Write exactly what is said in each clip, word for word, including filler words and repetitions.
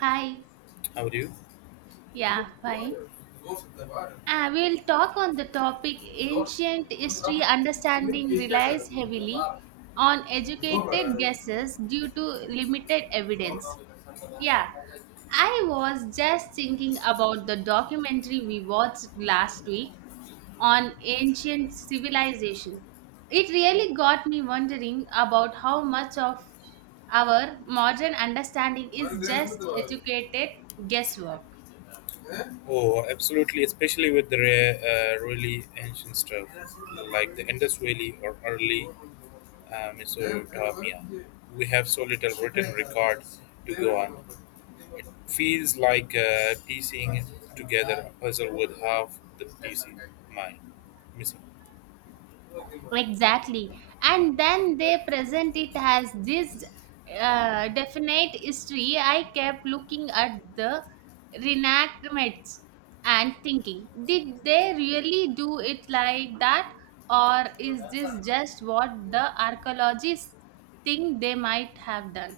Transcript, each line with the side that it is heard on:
right: Hi,
left: How are you?
right: yeah, fine. Uh, we'll talk on the topic ancient history understanding relies heavily on educated guesses due to limited evidence. Yeah, I was just thinking about the documentary we watched last week on ancient civilization. It really got me wondering about how much of our modern understanding is just educated guesswork.
left: Oh, absolutely, especially with the rare, uh, really ancient stuff like the Indus Valley or early uh, Mesopotamia. We have so little written record to go on. It feels like uh, piecing together a puzzle with half the pieces mine missing.
right: Exactly. And then they present it as this uh, definite history. I kept looking at the reenactments and thinking, did they really do it like that? Or is this just what the archaeologists think they might have done?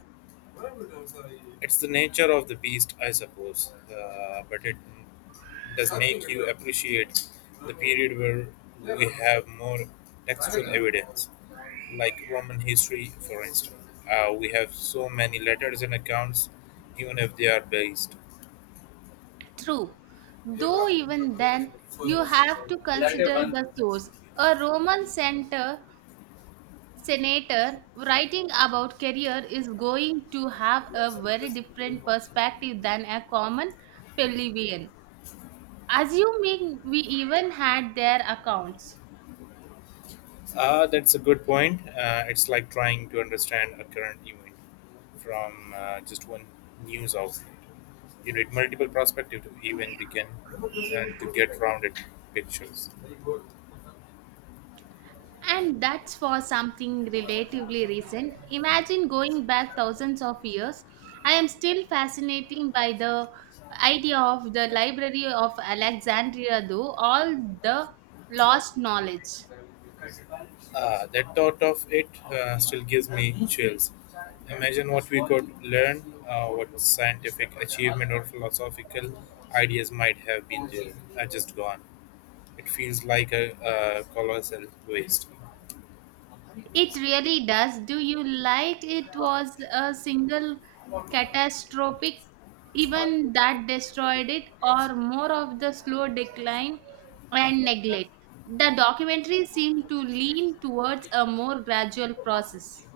left: It's the nature of the beast, I suppose, uh, but it does make you appreciate the period where we have more textual evidence, like Roman history, for instance. Uh, we have so many letters and accounts, even if they are based.
right: True. Though even then, you have to
left: Later
right: consider
left: one.
right: the source. A Roman center senator writing about career is going to have a very different perspective than a common plebeian assuming we even had their accounts.
left: Uh, that's a good point. Uh, it's like trying to understand a current event from uh, just one news outlet. You need multiple perspectives to even begin uh, to get rounded pictures.
right: And that's for something relatively recent. Imagine going back thousands of years. I am still fascinated by the idea of the library of alexandria, though. All the lost knowledge.
left: Uh, that thought of it uh, still gives me chills. Imagine what we could learn, uh, what scientific achievement or philosophical ideas might have been there, uh, just gone. It feels like a, a colossal waste.
right: It really does. Do you like it was a single catastrophic event that destroyed it, or more of the slow decline and neglect? The documentary seemed to lean towards a more gradual process.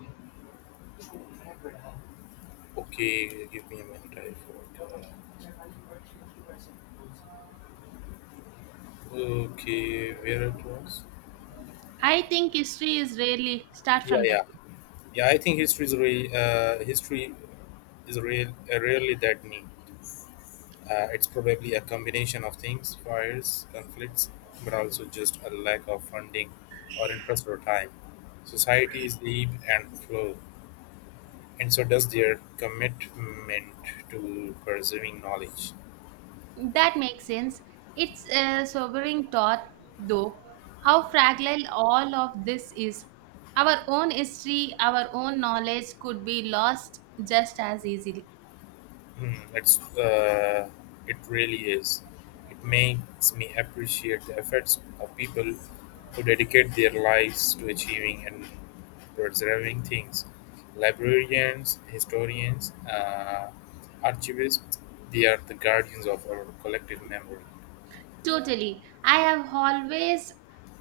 left: Okay, give me a minute. I forgot. Okay, where it was?
right: I think history is really start
left: Yeah,
right: from there.
left: yeah, yeah. I think history is real. Uh, history is real. Uh, really that neat. Uh, it's probably a combination of things: fires, conflicts, but also just a lack of funding or interest or time. Societies ebb and flow, and so does their commitment to preserving knowledge.
right: That makes sense. It's a sobering thought, though, how fragile all of this is. Our own history, our own knowledge could be lost just as easily.
left: Hmm, it's uh, it really is. It makes me appreciate the efforts of people who dedicate their lives to achieving and preserving things. Librarians, historians, uh, archivists, they are the guardians of our collective memory.
right: Totally. I have always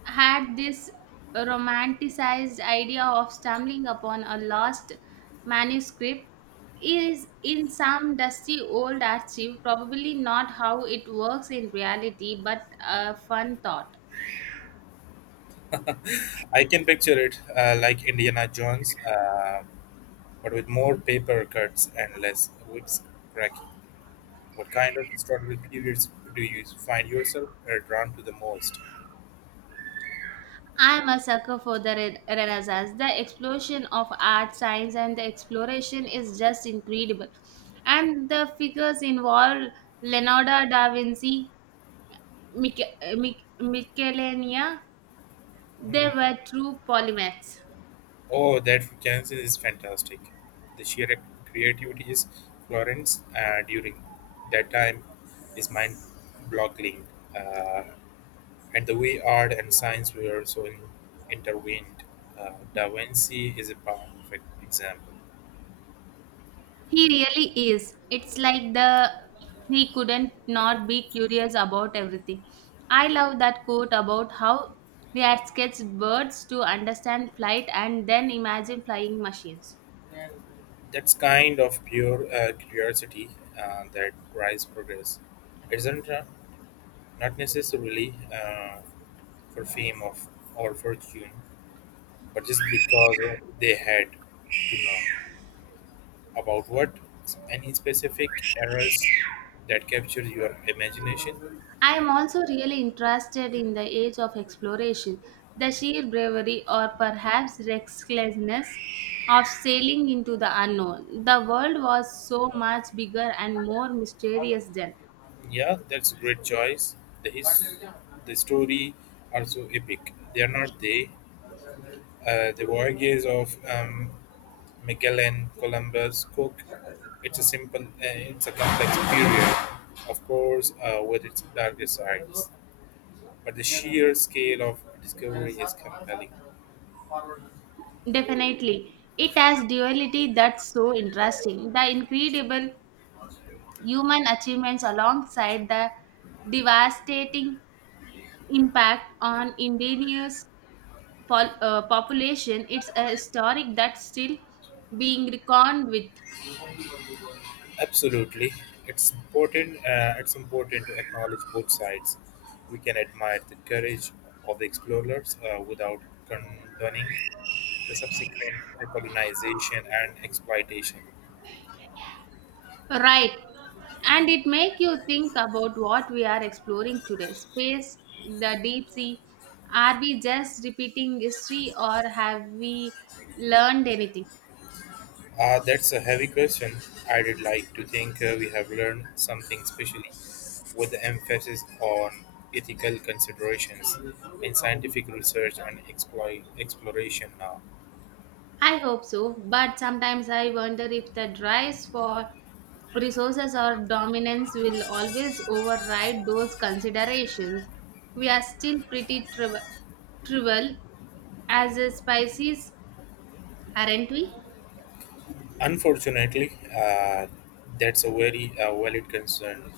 right: had this romanticized idea of stumbling upon a lost manuscript is in some dusty old archive, probably not how it works in reality, but a fun thought.
left: I can picture it uh, like Indiana Jones, uh, but with more paper cuts and less whips cracking. What kind of historical periods do you find yourself uh, drawn to the most?
right: I'm a sucker for the re- Renaissance. The explosion of art, science, and the exploration is just incredible. And the figures involved, Leonardo da Vinci, Mich- Mich- Michelangelo, they
left: Mhm.
right: were true polymaths.
left: Oh, that Renaissance is fantastic. The sheer creativity is Florence uh, during that time is mind-boggling, uh, and the way art and science were so in- intertwined. Uh, Da Vinci is a perfect example.
right: He really is. It's like the he couldn't not be curious about everything. I love that quote about how we had sketched birds to understand flight and then imagine flying machines.
left: That's kind of pure uh, curiosity uh, that drives progress, isn't it? Not necessarily uh, for fame of, or fortune, but just because uh, they had to know about what any specific errors that capture your imagination.
right: I am also really interested in the age of exploration, the sheer bravery or perhaps recklessness of sailing into the unknown. The world was so much bigger and more mysterious then.
left: Yeah, that's a great choice. The, his, the story are so epic. They are not they. Uh, the voyages of um, Magellan, Columbus, Cook. It's a simple, uh, it's a complex period, of course, uh, with its darker sides, but the sheer scale of discovery is compelling.
right: Definitely, it has duality that's so interesting. The incredible human achievements alongside the devastating impact on indigenous pol- uh, population, it's a historic that's still being reckoned with.
left: Absolutely, it's important. Uh, it's important to acknowledge both sides. We can admire the courage of the explorers uh, without condoning the subsequent colonization and exploitation.
right: Right. And it make you think about what we are exploring today. Space, the deep sea. Are we just repeating history or have we learned anything?
left: Uh, that's a heavy question. I'd like to think uh, we have learned something, especially with the emphasis on ethical considerations in scientific research and exploit, exploration now.
right: I hope so, but sometimes I wonder if the drives for resources or dominance will always override those considerations. We are still pretty triv- trivial as a species, aren't we?
left: Unfortunately, uh, that's a very uh, valid concern.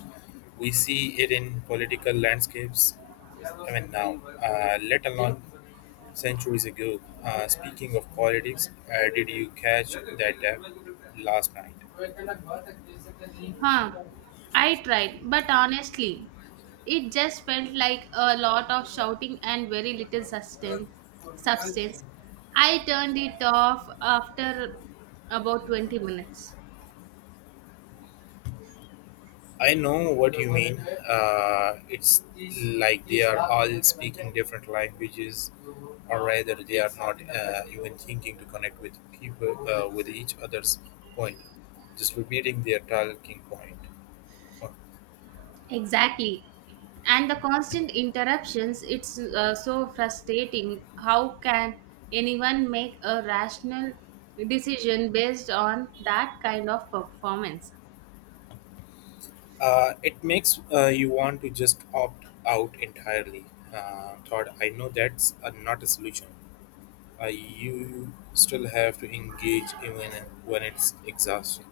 left: We see it in political landscapes, I mean, now, uh, let alone centuries ago. Uh, speaking of politics, uh, did you catch that uh, last night?
right: Huh. I tried, but honestly, it just felt like a lot of shouting and very little sustain- substance. I turned it off after about twenty minutes.
left: I know what you mean. Uh, it's like they are all speaking different languages, or rather, they are not uh, even thinking to connect with people uh, with each other's point, just repeating their talking point. Okay.
right: Exactly. And the constant interruptions, it's uh, so frustrating. How can anyone make a rational decision based on that kind of performance?
left: Uh, it makes uh, you want to just opt out entirely. Uh, thought I know that's uh, not a solution. Uh, you still have to engage even when it's exhausting.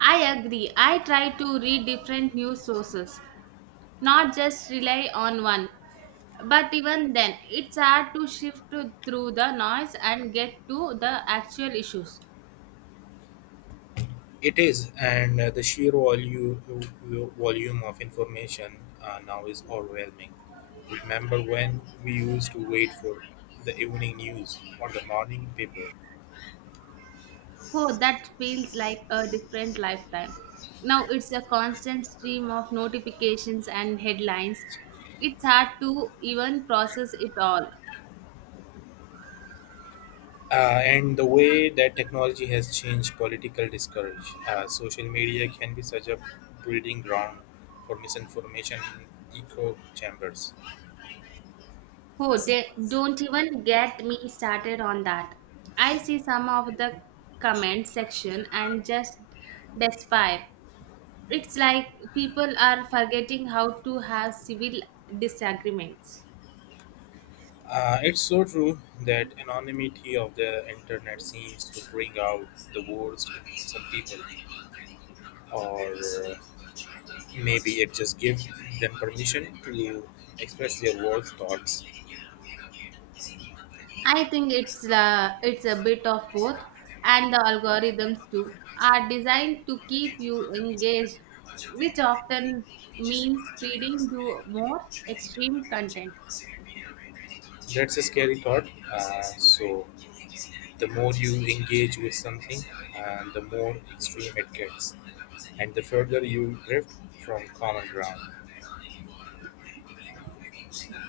right: I agree. I try to read different news sources, not just rely on one. But even then, it's hard to shift to- through the noise and get to the actual issues.
left: It is, and uh, the sheer volume volume of information uh, now is overwhelming. Remember when we used to wait for the evening news or the morning paper?
right: Oh, that feels like a different lifetime. Now it's a constant stream of notifications and headlines. It's hard to even process it all.
left: Uh, and the way that technology has changed political discourse. Uh, social media can be such a breeding ground for misinformation in echo chambers.
right: Oh, de- don't even get me started on that. I see some of the comment section and just despair. It's like people are forgetting how to have civil disagreements.
left: Uh, it's so true that anonymity of the internet seems to bring out the worst in some people, or uh, maybe it just gives them permission to express their worst thoughts.
right: I think it's uh, it's a bit of both, and the algorithms too are designed to keep you engaged, which often means feeding you more extreme content.
left: That's a scary thought. Uh, so the more you engage with something, uh, the more extreme it gets, and the further you drift from common ground.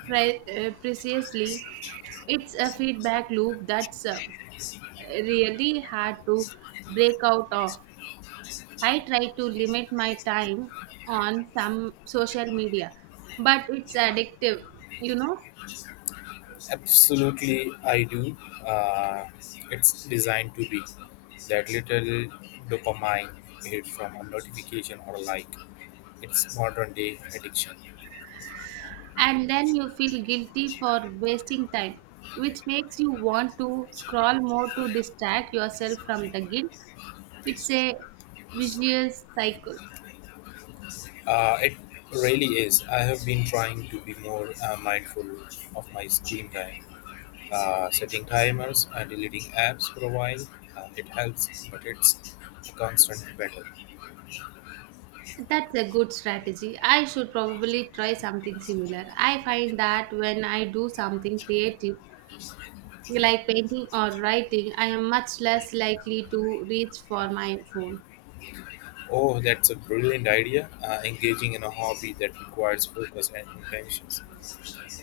right: Pre- uh, precisely, it's a feedback loop that's uh, really hard to break out of. I try to limit my time on some social media, but it's addictive, you know.
left: Absolutely, I do. Uh, it's designed to be that little dopamine hit from a notification or a like. It's modern day addiction.
right: And then you feel guilty for wasting time, which makes you want to scroll more to distract yourself from the guilt. It's a vicious cycle.
left: Uh, it really is. I have been trying to be more uh, mindful of my screen time, uh, setting timers and deleting apps for a while. Uh, it helps, but it's a constant battle.
right: That's a good strategy. I should probably try something similar. I find that when I do something creative, like painting or writing, I am much less likely to reach for my phone.
left: Oh, that's a brilliant idea. Uh, engaging in a hobby that requires focus and intentions.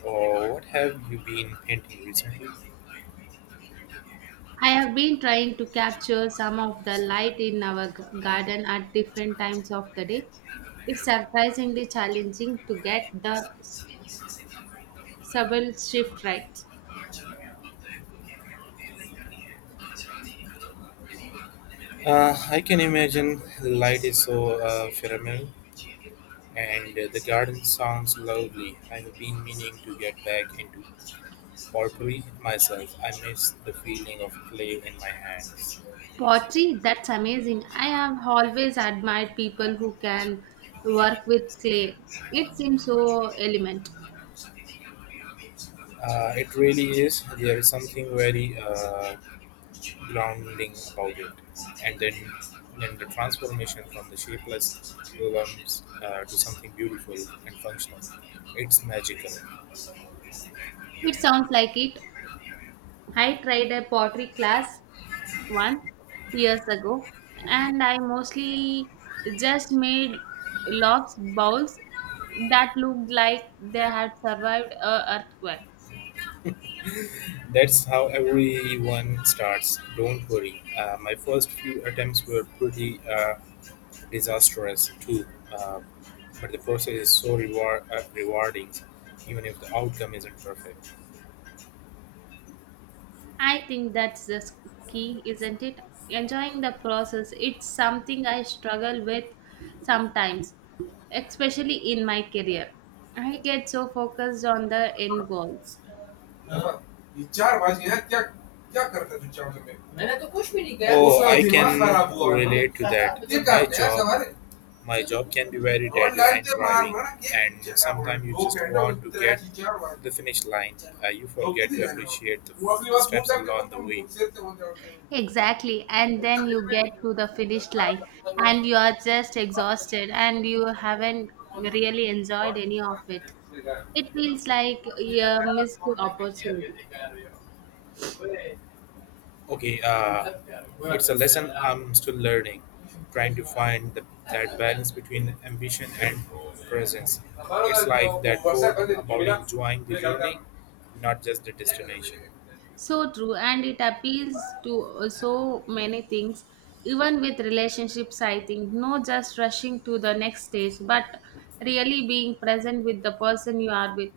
left: Oh, what have you been painting recently?
right: I have been trying to capture some of the light in our g- garden at different times of the day. It's surprisingly challenging to get the s- subtle shift right.
left: Uh, I can imagine light is so uh, phenomenal, and uh, the garden sounds lovely. I have been meaning to get back into potpourri myself. I miss the feeling of clay in my hands.
right: Pottery, that's amazing. I have always admired people who can work with clay. It seems so element.
left: Uh, it really is. There is something very uh, grounding about it. And then, then the transformation from the shapeless lumps uh, to something beautiful and functional. It's magical.
right: It sounds like it. I tried a pottery class one years ago, and I mostly just made lobs bowls that looked like they had survived a earthquake.
left: That's how everyone starts. Don't worry. Uh, my first few attempts were pretty uh, disastrous too. Uh, but the process is so reward, uh, rewarding, even if the outcome isn't perfect.
right: I think that's the s- key, isn't it? Enjoying the process. It's something I struggle with sometimes, especially in my career. I get so focused on the end goals.
left: ये चार बाजी हैं क्या क्या करते थे चावल में मैंने तो कुछ भी नहीं किया। Oh, दूसरा I दिमाग can relate to that. My job can be very और light deadline driving, and sometimes you just want to get to the finish line, uh, you forget to appreciate the steps along the way.
right: Exactly. And then you get to the finish line and you are just exhausted and you haven't really enjoyed any of it. It feels like a missed opportunity.
left: Okay, uh, it's a lesson I'm still learning, trying to find the, that balance between ambition and presence. It's like that quote about enjoying the journey, not just the destination.
right: So true. And it appeals to uh, so many things, even with relationships, I think. No just rushing to the next stage, but really being present with the person you are with.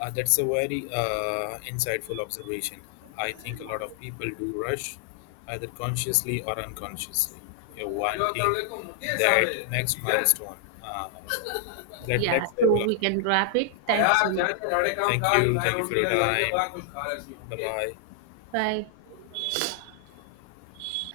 left: Uh, that's a very uh, insightful observation. I think a lot of people do rush, either consciously or unconsciously, uh, wanting that next milestone, uh, that
right: Yeah.
left: next
right: So
left: level of
right: we can wrap it. Thank you so much.
left: commitment. Thank you. Thank you for your time. Bye bye.
right: Bye.